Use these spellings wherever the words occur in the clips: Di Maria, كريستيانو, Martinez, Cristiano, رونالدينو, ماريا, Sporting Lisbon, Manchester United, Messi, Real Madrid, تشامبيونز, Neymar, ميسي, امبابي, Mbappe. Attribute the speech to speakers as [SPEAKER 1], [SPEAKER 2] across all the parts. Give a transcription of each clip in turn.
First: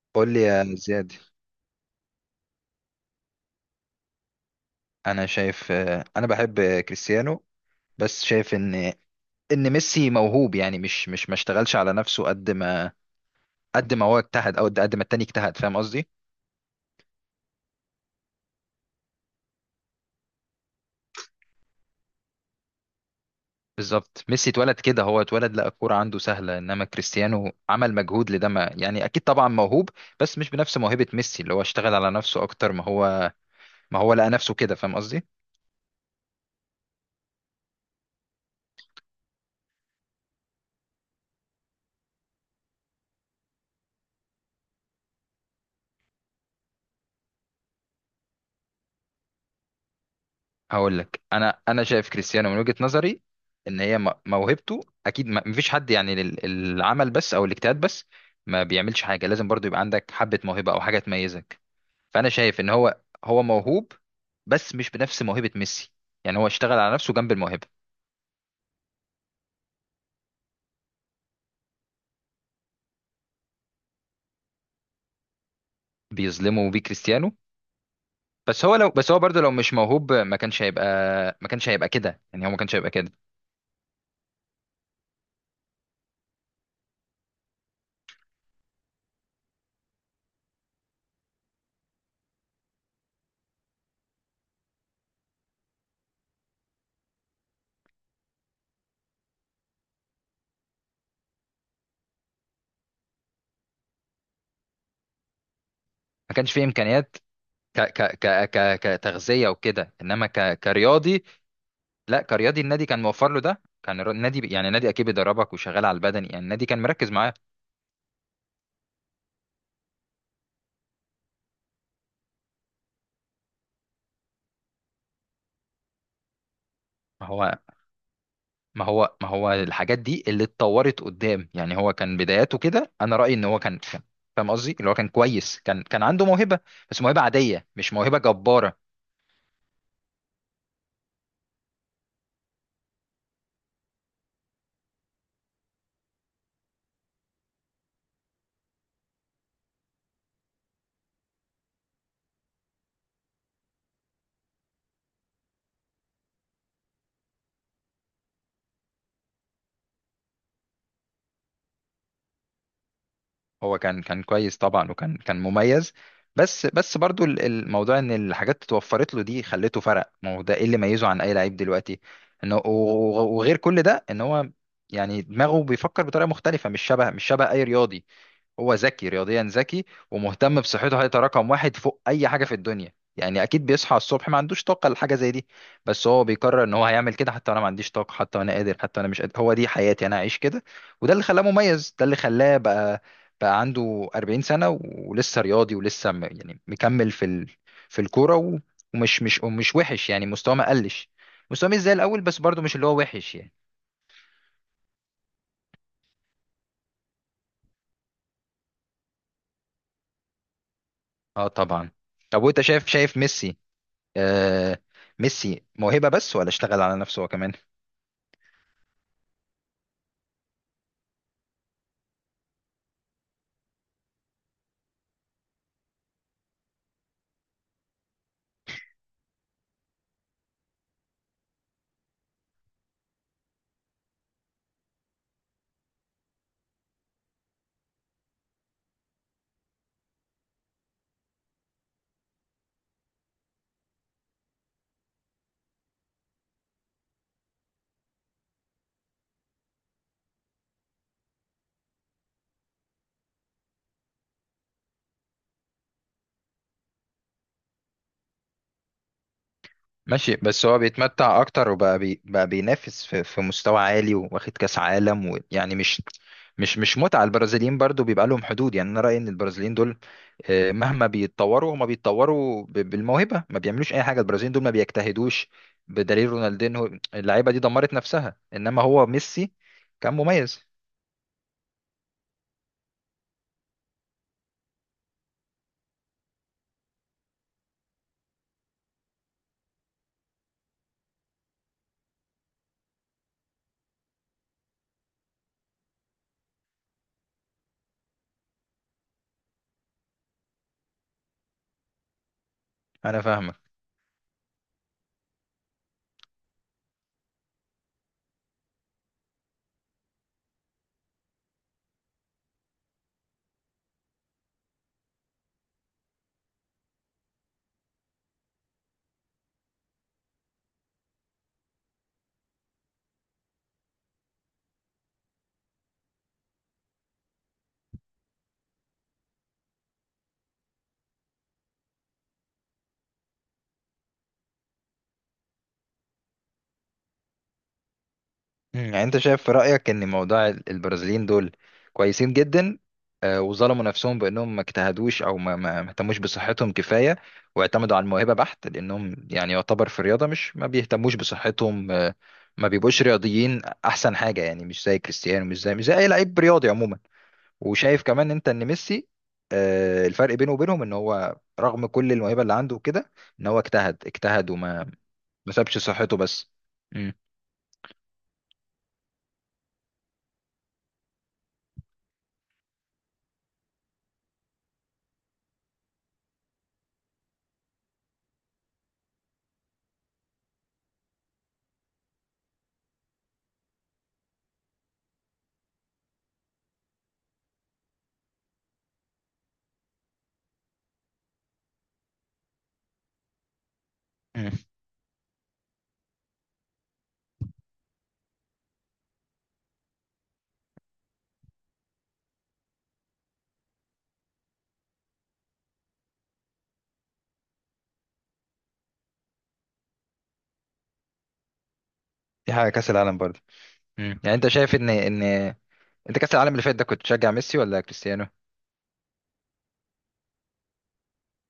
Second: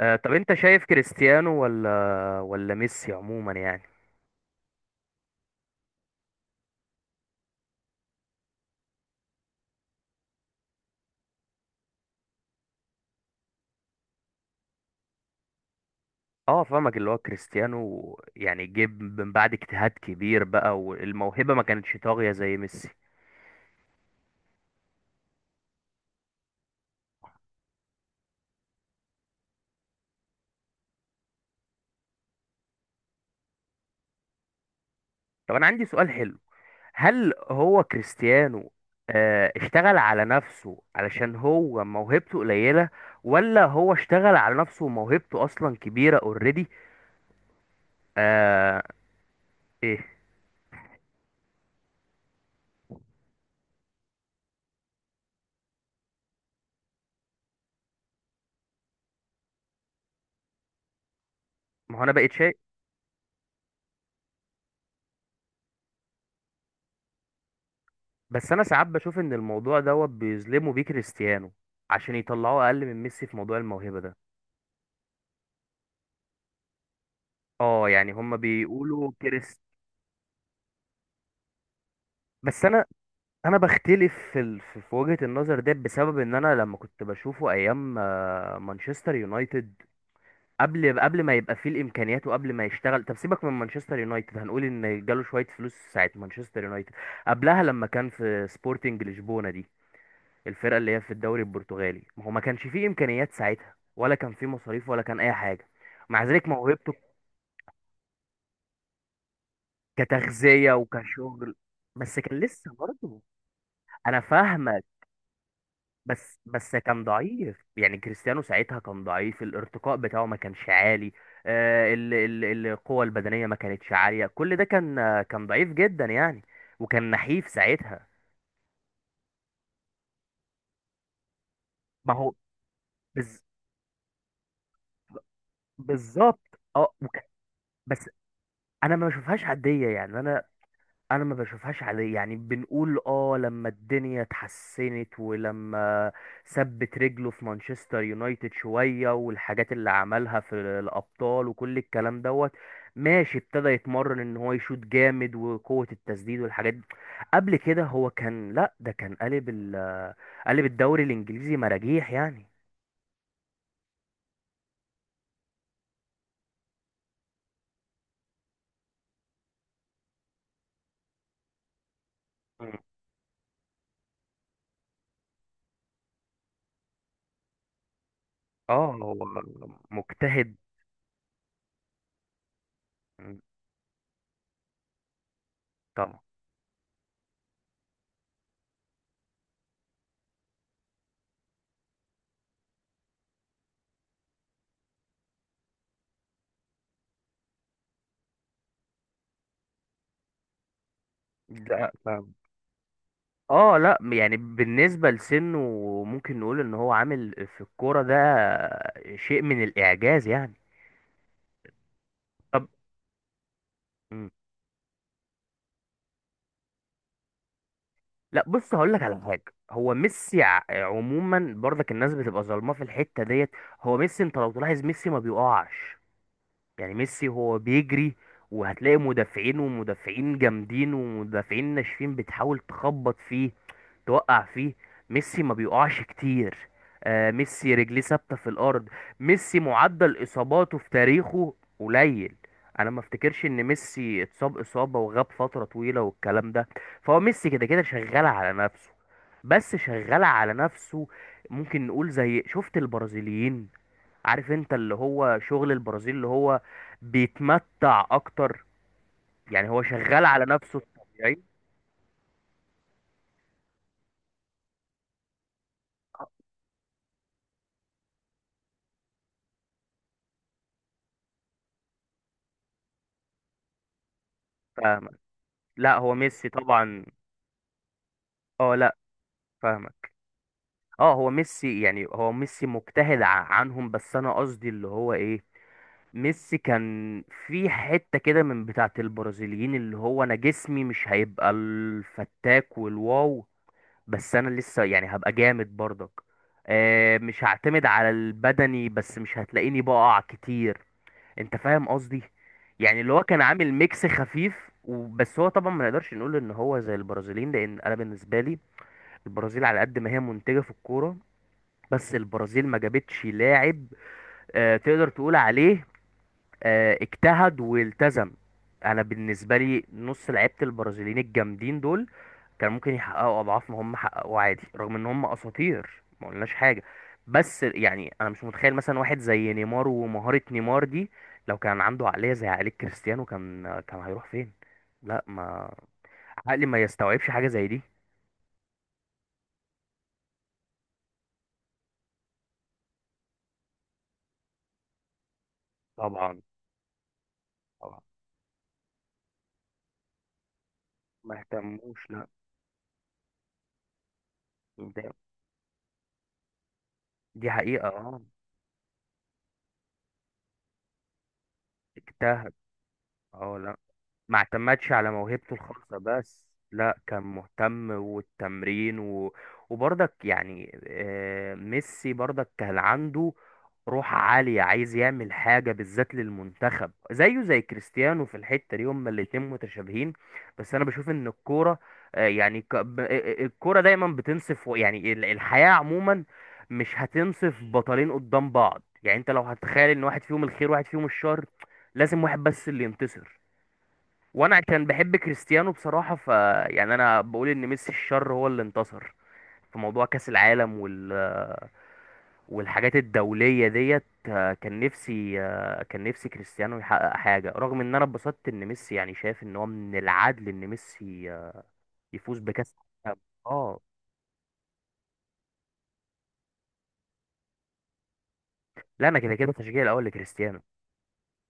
[SPEAKER 1] قول
[SPEAKER 2] طب
[SPEAKER 1] لي
[SPEAKER 2] انت
[SPEAKER 1] يا
[SPEAKER 2] شايف
[SPEAKER 1] زياد.
[SPEAKER 2] كريستيانو ولا ميسي عموما يعني؟
[SPEAKER 1] انا شايف، انا بحب كريستيانو. بس شايف ان ميسي موهوب. يعني مش مش ما اشتغلش على نفسه قد ما هو اجتهد او قد ما التاني اجتهد، فاهم قصدي؟
[SPEAKER 2] اه، فاهمك، اللي هو كريستيانو يعني جيب من بعد اجتهاد كبير بقى، والموهبة ما كانتش طاغية زي ميسي.
[SPEAKER 1] بالظبط، ميسي اتولد كده، هو اتولد لقى الكوره عنده سهله، انما كريستيانو عمل مجهود لده، ما يعني اكيد طبعا موهوب بس مش بنفس موهبه ميسي، اللي هو اشتغل على نفسه اكتر ما هو لقى نفسه كده، فاهم قصدي.
[SPEAKER 2] طب انا عندي سؤال حلو. هل هو كريستيانو اشتغل على نفسه علشان هو موهبته قليلة، ولا هو اشتغل على نفسه وموهبته اصلا كبيرة اوريدي؟ آه. ايه.
[SPEAKER 1] هقول لك، انا شايف كريستيانو من وجهة نظري ان هي موهبته اكيد، ما مفيش حد يعني العمل بس او الاجتهاد بس ما بيعملش حاجه، لازم برضو يبقى عندك حبه موهبه او حاجه تميزك.
[SPEAKER 2] ما هو انا
[SPEAKER 1] فانا
[SPEAKER 2] بقيت شايف.
[SPEAKER 1] شايف ان هو موهوب بس مش بنفس موهبه ميسي، يعني هو اشتغل على نفسه جنب الموهبه.
[SPEAKER 2] بس انا ساعات بشوف ان الموضوع دوت بيظلموا بيه كريستيانو، عشان يطلعوه اقل من ميسي في موضوع الموهبه ده.
[SPEAKER 1] بيظلمه بيه كريستيانو.
[SPEAKER 2] اه، يعني هما
[SPEAKER 1] بس
[SPEAKER 2] بيقولوا
[SPEAKER 1] هو برضو لو
[SPEAKER 2] كريست.
[SPEAKER 1] مش موهوب ما كانش هيبقى كده، يعني هو ما
[SPEAKER 2] بس
[SPEAKER 1] كانش
[SPEAKER 2] انا
[SPEAKER 1] هيبقى كده.
[SPEAKER 2] انا بختلف في ال... في في وجهه النظر ده، بسبب ان انا لما كنت بشوفه ايام مانشستر يونايتد، قبل ما يبقى فيه الامكانيات وقبل ما يشتغل. طب سيبك من مانشستر يونايتد، هنقول ان جاله شويه فلوس ساعه مانشستر يونايتد، قبلها لما كان في سبورتنج لشبونه دي، الفرقه اللي هي في الدوري البرتغالي، ما هو ما كانش فيه امكانيات ساعتها، ولا كان فيه مصاريف ولا كان اي حاجه. مع
[SPEAKER 1] ما
[SPEAKER 2] ذلك
[SPEAKER 1] كانش فيه
[SPEAKER 2] موهبته.
[SPEAKER 1] امكانيات كتغذيه وكده، انما
[SPEAKER 2] كتغذيه
[SPEAKER 1] كرياضي
[SPEAKER 2] وكشغل، بس
[SPEAKER 1] لا،
[SPEAKER 2] كان
[SPEAKER 1] كرياضي
[SPEAKER 2] لسه
[SPEAKER 1] النادي كان
[SPEAKER 2] برضه.
[SPEAKER 1] موفر له، ده كان
[SPEAKER 2] انا
[SPEAKER 1] النادي يعني
[SPEAKER 2] فاهمك.
[SPEAKER 1] النادي اكيد بيدربك وشغال على البدني،
[SPEAKER 2] بس
[SPEAKER 1] يعني النادي
[SPEAKER 2] بس
[SPEAKER 1] كان
[SPEAKER 2] كان
[SPEAKER 1] مركز معاه.
[SPEAKER 2] ضعيف، يعني كريستيانو ساعتها كان ضعيف، الارتقاء بتاعه ما كانش عالي، القوه البدنيه ما كانتش عاليه، كل ده كان، كان ضعيف جدا يعني، وكان
[SPEAKER 1] ما
[SPEAKER 2] نحيف
[SPEAKER 1] هو
[SPEAKER 2] ساعتها.
[SPEAKER 1] ما هو الحاجات دي اللي اتطورت قدام، يعني هو
[SPEAKER 2] ما
[SPEAKER 1] كان
[SPEAKER 2] هو.
[SPEAKER 1] بداياته كده. انا رأيي
[SPEAKER 2] بز...
[SPEAKER 1] ان هو كان فاهم قصدي، اللي هو كان كويس، كان عنده موهبة،
[SPEAKER 2] بالظبط اه
[SPEAKER 1] بس موهبة عادية مش
[SPEAKER 2] بس
[SPEAKER 1] موهبة جبارة.
[SPEAKER 2] انا ما بشوفهاش عاديه، يعني انا ما بشوفهاش عليه. يعني بنقول اه، لما الدنيا اتحسنت ولما ثبت رجله في مانشستر يونايتد شوية، والحاجات اللي عملها في الابطال وكل الكلام دوت، ماشي، ابتدى يتمرن ان هو يشوط جامد، وقوة التسديد والحاجات دي. قبل كده هو كان لا، ده كان قالب الدوري الانجليزي مراجيح يعني.
[SPEAKER 1] هو كان كويس طبعا، وكان مميز. بس برضو الموضوع ان الحاجات اتوفرت له دي خلته فرق، ما هو ده ايه اللي ميزه عن اي لعيب دلوقتي؟ انه
[SPEAKER 2] مم.
[SPEAKER 1] وغير كل ده ان هو يعني دماغه بيفكر بطريقه مختلفه، مش شبه اي رياضي. هو
[SPEAKER 2] اه.
[SPEAKER 1] ذكي،
[SPEAKER 2] هو
[SPEAKER 1] رياضيا ذكي،
[SPEAKER 2] مجتهد.
[SPEAKER 1] ومهتم بصحته. هيبقى رقم واحد فوق اي حاجه في الدنيا،
[SPEAKER 2] مم.
[SPEAKER 1] يعني اكيد بيصحى الصبح ما عندوش طاقه لحاجه زي دي، بس
[SPEAKER 2] طبعا.
[SPEAKER 1] هو بيقرر ان هو هيعمل كده. حتى انا ما عنديش طاقه، حتى انا قادر، حتى انا مش قادر، هو دي حياتي، انا هعيش كده. وده اللي خلاه مميز، ده اللي خلاه بقى بقى عنده 40 سنه ولسه رياضي، يعني مكمل في ال... في الكوره، و... ومش مش ومش وحش، يعني مستواه ما قلش. مستواه مش
[SPEAKER 2] ده
[SPEAKER 1] زي الاول، بس برضه مش اللي هو وحش يعني.
[SPEAKER 2] اه لا، يعني بالنسبة لسنه، ممكن نقول ان هو عامل في الكورة ده شيء من الاعجاز يعني.
[SPEAKER 1] اه طبعا. طب وانت،
[SPEAKER 2] طب.
[SPEAKER 1] شايف ميسي
[SPEAKER 2] مم.
[SPEAKER 1] آه ميسي موهبة بس ولا اشتغل على نفسه هو كمان؟
[SPEAKER 2] لا بص، هقول لك على حاجة. هو ميسي، عموما، برضك الناس بتبقى ظالماه في الحتة ديت. هو ميسي، انت لو تلاحظ ميسي ما بيقعش، يعني ميسي هو بيجري، وهتلاقي مدافعين ومدافعين جامدين ومدافعين ناشفين بتحاول تخبط فيه، توقع فيه، ميسي ما بيقعش كتير. آه، ميسي رجليه ثابته في الارض، ميسي معدل اصاباته في تاريخه قليل. انا ما افتكرش ان ميسي اتصاب اصابه وغاب فتره طويله والكلام ده. فهو ميسي كده كده شغال على نفسه. بس شغال على نفسه، ممكن نقول زي شفت البرازيليين، عارف انت اللي هو شغل البرازيل، اللي هو بيتمتع اكتر. يعني هو شغال
[SPEAKER 1] ماشي،
[SPEAKER 2] على
[SPEAKER 1] بس
[SPEAKER 2] نفسه
[SPEAKER 1] هو بيتمتع
[SPEAKER 2] الطبيعي.
[SPEAKER 1] اكتر وبقى بقى بينافس في مستوى عالي واخد كاس عالم، ويعني مش متعة البرازيليين، برضو بيبقى لهم حدود. يعني انا رأيي ان البرازيليين دول مهما بيتطوروا هما بيتطوروا بالموهبة، ما بيعملوش اي حاجة. البرازيليين دول ما
[SPEAKER 2] فاهمك.
[SPEAKER 1] بيجتهدوش،
[SPEAKER 2] لا هو
[SPEAKER 1] بدليل
[SPEAKER 2] ميسي
[SPEAKER 1] رونالدينو،
[SPEAKER 2] طبعا.
[SPEAKER 1] اللعيبة دي دمرت نفسها.
[SPEAKER 2] اه
[SPEAKER 1] انما
[SPEAKER 2] لا،
[SPEAKER 1] هو ميسي
[SPEAKER 2] فاهمك.
[SPEAKER 1] كان مميز.
[SPEAKER 2] اه، هو ميسي، يعني هو ميسي مجتهد عنهم. بس انا قصدي اللي هو ايه، ميسي كان في حتة كده من بتاعة البرازيليين، اللي هو انا جسمي مش هيبقى الفتاك والواو، بس انا لسه يعني هبقى جامد برضك. آه، مش هعتمد على البدني بس، مش هتلاقيني بقع كتير. انت فاهم قصدي؟ يعني اللي
[SPEAKER 1] انا
[SPEAKER 2] هو كان
[SPEAKER 1] فاهمك.
[SPEAKER 2] عامل ميكس خفيف وبس. هو طبعا ما نقدرش نقول ان هو زي البرازيليين، لان انا بالنسبة لي البرازيل على قد ما هي منتجة في الكورة، بس البرازيل ما جابتش لاعب تقدر تقول عليه اجتهد والتزم. انا بالنسبه لي نص لعيبه البرازيليين الجامدين دول كان ممكن يحققوا اضعاف ما هم حققوا عادي، رغم ان هم اساطير ما قلناش حاجه. بس يعني انا مش متخيل مثلا واحد زي نيمار ومهاره نيمار دي لو كان عنده عقليه زي عقليه كريستيانو، كان هيروح فين. لا ما عقلي ما يستوعبش حاجه زي دي.
[SPEAKER 1] مم، يعني انت شايف في رأيك ان موضوع البرازيليين دول كويسين جدا، وظلموا نفسهم بانهم ما اجتهدوش او ما اهتموش
[SPEAKER 2] طبعا.
[SPEAKER 1] بصحتهم كفايه، واعتمدوا
[SPEAKER 2] طبعا،
[SPEAKER 1] على الموهبه بحت، لانهم يعني يعتبر في الرياضه، مش ما بيهتموش
[SPEAKER 2] ما
[SPEAKER 1] بصحتهم،
[SPEAKER 2] اهتموش، لا.
[SPEAKER 1] ما بيبقوش رياضيين احسن حاجه، يعني مش زي
[SPEAKER 2] ده-
[SPEAKER 1] كريستيانو، مش زي مش زي اي لعيب رياضي عموما.
[SPEAKER 2] دي حقيقه
[SPEAKER 1] وشايف
[SPEAKER 2] اه.
[SPEAKER 1] كمان انت ان ميسي الفرق بينه وبينهم ان هو رغم كل الموهبه
[SPEAKER 2] اجتهد.
[SPEAKER 1] اللي عنده وكده، ان
[SPEAKER 2] اه
[SPEAKER 1] هو
[SPEAKER 2] لا،
[SPEAKER 1] اجتهد
[SPEAKER 2] ما
[SPEAKER 1] اجتهد وما
[SPEAKER 2] اعتمدش على
[SPEAKER 1] ما
[SPEAKER 2] موهبته
[SPEAKER 1] سابش
[SPEAKER 2] الخاصة
[SPEAKER 1] صحته
[SPEAKER 2] بس،
[SPEAKER 1] بس.
[SPEAKER 2] لا
[SPEAKER 1] مم.
[SPEAKER 2] كان مهتم، والتمرين وبرضك يعني ميسي برضك كان عنده روح عالية، عايز يعمل حاجة بالذات للمنتخب، زيه زي كريستيانو، في الحتة دي هما الاتنين متشابهين. بس أنا بشوف إن الكورة آه، يعني ك- ب- آه، آه، الكورة دايما بتنصف، يعني الحياة عموما مش هتنصف بطلين قدام بعض. يعني أنت لو هتتخيل إن واحد فيهم الخير واحد فيهم الشر، لازم واحد بس اللي ينتصر.
[SPEAKER 1] مم.
[SPEAKER 2] وانا كان بحب كريستيانو بصراحة، يعني انا بقول ان ميسي الشر هو اللي انتصر في موضوع كأس العالم والحاجات الدولية ديت. كان نفسي، كريستيانو يحقق حاجة، رغم ان انا اتبسطت ان ميسي، يعني شايف ان هو من العدل ان ميسي يفوز
[SPEAKER 1] دي حاجه
[SPEAKER 2] بكأس
[SPEAKER 1] كاس العالم
[SPEAKER 2] العالم.
[SPEAKER 1] برضه.
[SPEAKER 2] اه
[SPEAKER 1] يعني انت شايف ان ان انت كاس العالم اللي فات ده كنت تشجع ميسي ولا كريستيانو؟
[SPEAKER 2] لا، انا كده كده تشجيعي الاول لكريستيانو.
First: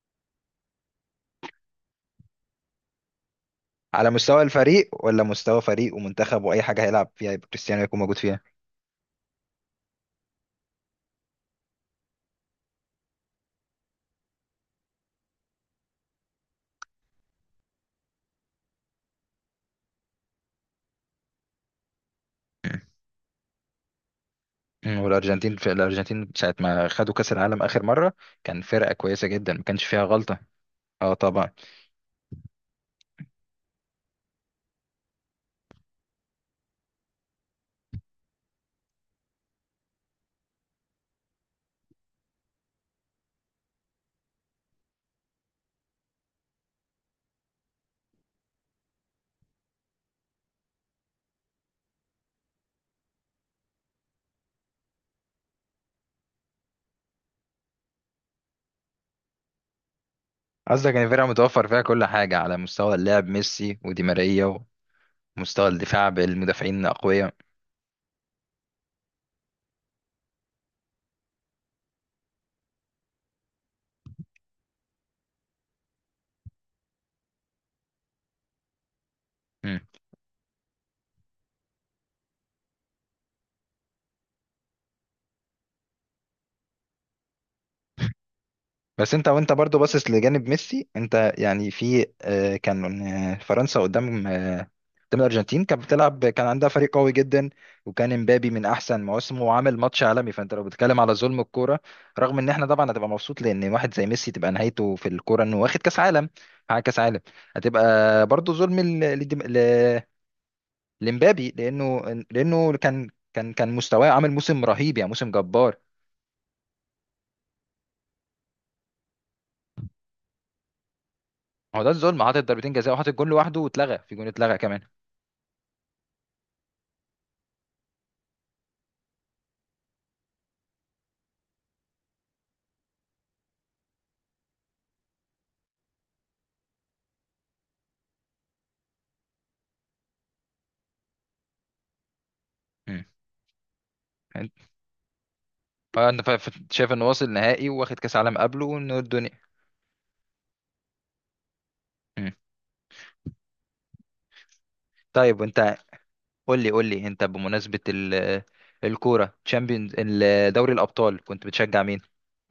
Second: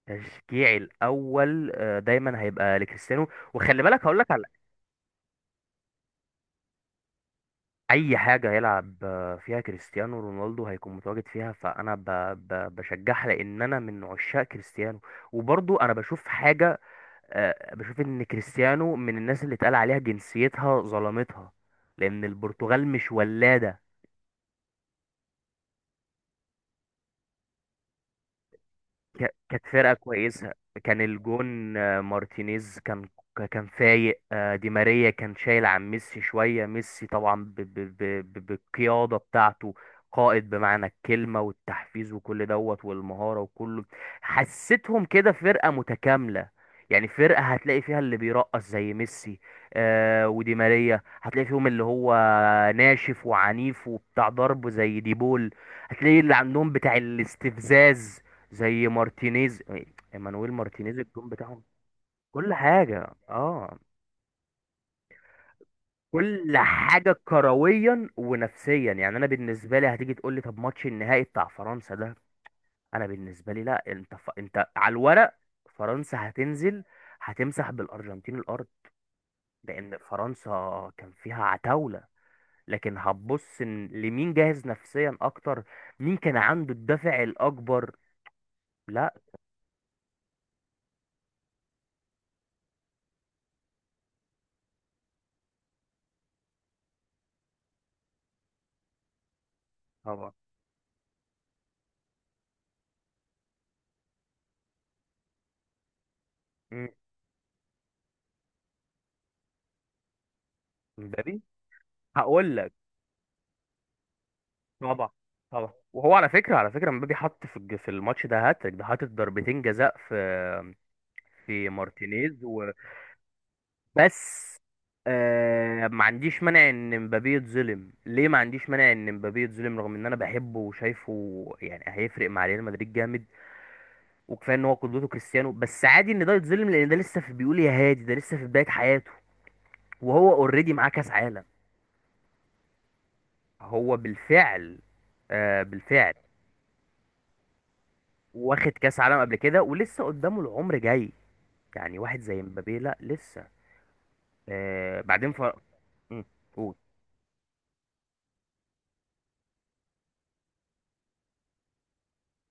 [SPEAKER 2] تشجيعي الاول دايما هيبقى لكريستيانو. وخلي بالك،
[SPEAKER 1] على
[SPEAKER 2] هقول لك،
[SPEAKER 1] مستوى الفريق ولا مستوى فريق ومنتخب؟ واي حاجه هيلعب فيها يبقى كريستيانو يكون موجود
[SPEAKER 2] اي
[SPEAKER 1] فيها.
[SPEAKER 2] حاجه يلعب فيها كريستيانو رونالدو هيكون متواجد فيها، فانا بشجعها، لان انا من عشاق كريستيانو. وبرضو انا بشوف حاجه، بشوف ان كريستيانو من الناس اللي اتقال عليها جنسيتها ظلمتها، لان البرتغال مش ولاده.
[SPEAKER 1] والارجنتين، في الارجنتين ساعه ما خدوا كاس العالم اخر مره، كان فرقه كويسه جدا
[SPEAKER 2] كانت
[SPEAKER 1] ما كانش
[SPEAKER 2] فرقة
[SPEAKER 1] فيها غلطه.
[SPEAKER 2] كويسة، كان
[SPEAKER 1] اه طبعا.
[SPEAKER 2] الجون مارتينيز كان فايق، دي ماريا كان شايل عن ميسي شوية، ميسي طبعا بالقيادة بتاعته، قائد بمعنى الكلمة، والتحفيز وكل دوت والمهارة وكله. حسيتهم كده فرقة متكاملة، يعني فرقة هتلاقي فيها اللي بيرقص زي ميسي آه ودي ماريا، هتلاقي فيهم اللي هو ناشف وعنيف وبتاع ضرب زي ديبول، هتلاقي اللي عندهم بتاع الاستفزاز زي مارتينيز، ايمانويل
[SPEAKER 1] قصدك
[SPEAKER 2] مارتينيز
[SPEAKER 1] ان الفرقه
[SPEAKER 2] الجون بتاعهم.
[SPEAKER 1] متوفر فيها كل حاجه
[SPEAKER 2] كل
[SPEAKER 1] على مستوى
[SPEAKER 2] حاجة
[SPEAKER 1] اللعب،
[SPEAKER 2] اه،
[SPEAKER 1] ميسي ودي ماريا، ومستوى الدفاع
[SPEAKER 2] كل
[SPEAKER 1] بالمدافعين
[SPEAKER 2] حاجة
[SPEAKER 1] الاقوياء.
[SPEAKER 2] كرويا ونفسيا. يعني انا بالنسبة لي هتيجي تقول لي طب ماتش النهائي بتاع فرنسا ده؟ انا بالنسبة لي لا. انت انت على الورق فرنسا هتنزل هتمسح بالارجنتين الارض، لان فرنسا كان فيها عتاولة. لكن هتبص إن لمين جاهز نفسيا اكتر، مين كان عنده الدافع الاكبر. لا.
[SPEAKER 1] بس انت وانت برضو باصص لجانب ميسي انت، يعني في كان فرنسا قدام قدام الارجنتين كانت بتلعب، كان عندها فريق قوي جدا، وكان امبابي من احسن مواسمه وعامل ماتش
[SPEAKER 2] طبعا.
[SPEAKER 1] عالمي. فانت لو بتتكلم على ظلم الكوره، رغم ان احنا طبعا هتبقى مبسوط لان واحد زي ميسي تبقى نهايته في الكوره انه واخد كاس عالم، حقق
[SPEAKER 2] مم.
[SPEAKER 1] كاس عالم، هتبقى برضو ظلم
[SPEAKER 2] مبابي.
[SPEAKER 1] لامبابي، لانه
[SPEAKER 2] هقول
[SPEAKER 1] لانه
[SPEAKER 2] لك.
[SPEAKER 1] كان مستواه عامل موسم رهيب، يعني
[SPEAKER 2] طبعا،
[SPEAKER 1] موسم
[SPEAKER 2] طبعا.
[SPEAKER 1] جبار.
[SPEAKER 2] وهو على فكره، على فكره، مبابي حط في الماتش ده هاتريك، ده حاطط ضربتين جزاء في
[SPEAKER 1] هو ده الظلم،
[SPEAKER 2] مارتينيز
[SPEAKER 1] حاطط ضربتين جزاء وحاطط جول لوحده واتلغى، في جون
[SPEAKER 2] وبس.
[SPEAKER 1] اتلغى كمان.
[SPEAKER 2] ما عنديش مانع ان مبابي يتظلم، ليه؟ ما عنديش مانع ان مبابي يتظلم، رغم ان انا بحبه وشايفه يعني هيفرق مع ريال مدريد جامد، وكفايه ان هو قدوته كريستيانو. بس عادي ان ده يتظلم، لان ده لسه في، بيقول يا هادي، ده لسه في بدايه حياته، وهو اوريدي معاه كاس عالم. هو
[SPEAKER 1] انت
[SPEAKER 2] بالفعل.
[SPEAKER 1] اه
[SPEAKER 2] بالفعل،
[SPEAKER 1] انا شايف انه واصل نهائي واخد كاس عالم قبله
[SPEAKER 2] واخد
[SPEAKER 1] وانه
[SPEAKER 2] كاس عالم
[SPEAKER 1] الدنيا.
[SPEAKER 2] قبل كده ولسه قدامه العمر جاي. يعني واحد
[SPEAKER 1] مم.
[SPEAKER 2] زي مبابي، لا لسه. بعدين
[SPEAKER 1] طيب وانت،
[SPEAKER 2] مم،
[SPEAKER 1] قول لي
[SPEAKER 2] قول.
[SPEAKER 1] قول لي انت بمناسبه الكوره تشامبيونز، دوري الابطال كنت بتشجع مين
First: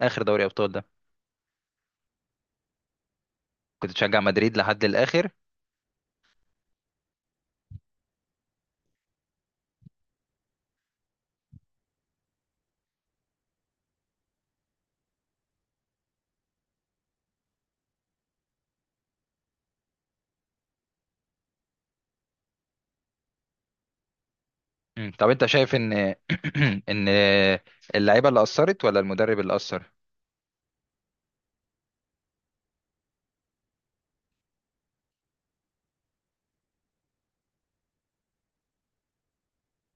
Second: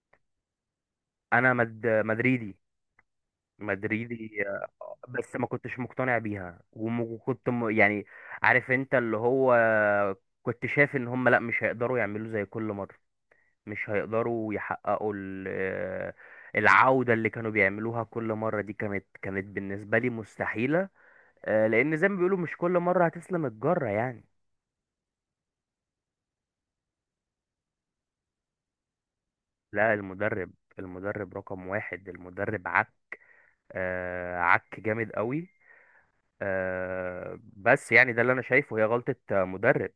[SPEAKER 1] اخر دوري ابطال ده؟
[SPEAKER 2] انا مدريدي.
[SPEAKER 1] كنت بتشجع
[SPEAKER 2] مدريدي
[SPEAKER 1] مدريد لحد الاخر؟
[SPEAKER 2] بس ما كنتش مقتنع بيها، وكنت يعني عارف انت اللي هو، كنت شايف ان هم لا، مش هيقدروا يعملوا زي كل مرة، مش هيقدروا يحققوا ال... آه، العودة اللي كانوا بيعملوها كل مرة دي. كانت بالنسبة لي مستحيلة، لان زي ما بيقولوا مش كل مرة هتسلم الجرة يعني.
[SPEAKER 1] طب انت شايف ان ان اللعيبه اللي اثرت ولا المدرب اللي اثر؟
[SPEAKER 2] لا المدرب رقم واحد. المدرب عك، عك جامد قوي، بس يعني ده اللي انا شايفه هي غلطة مدرب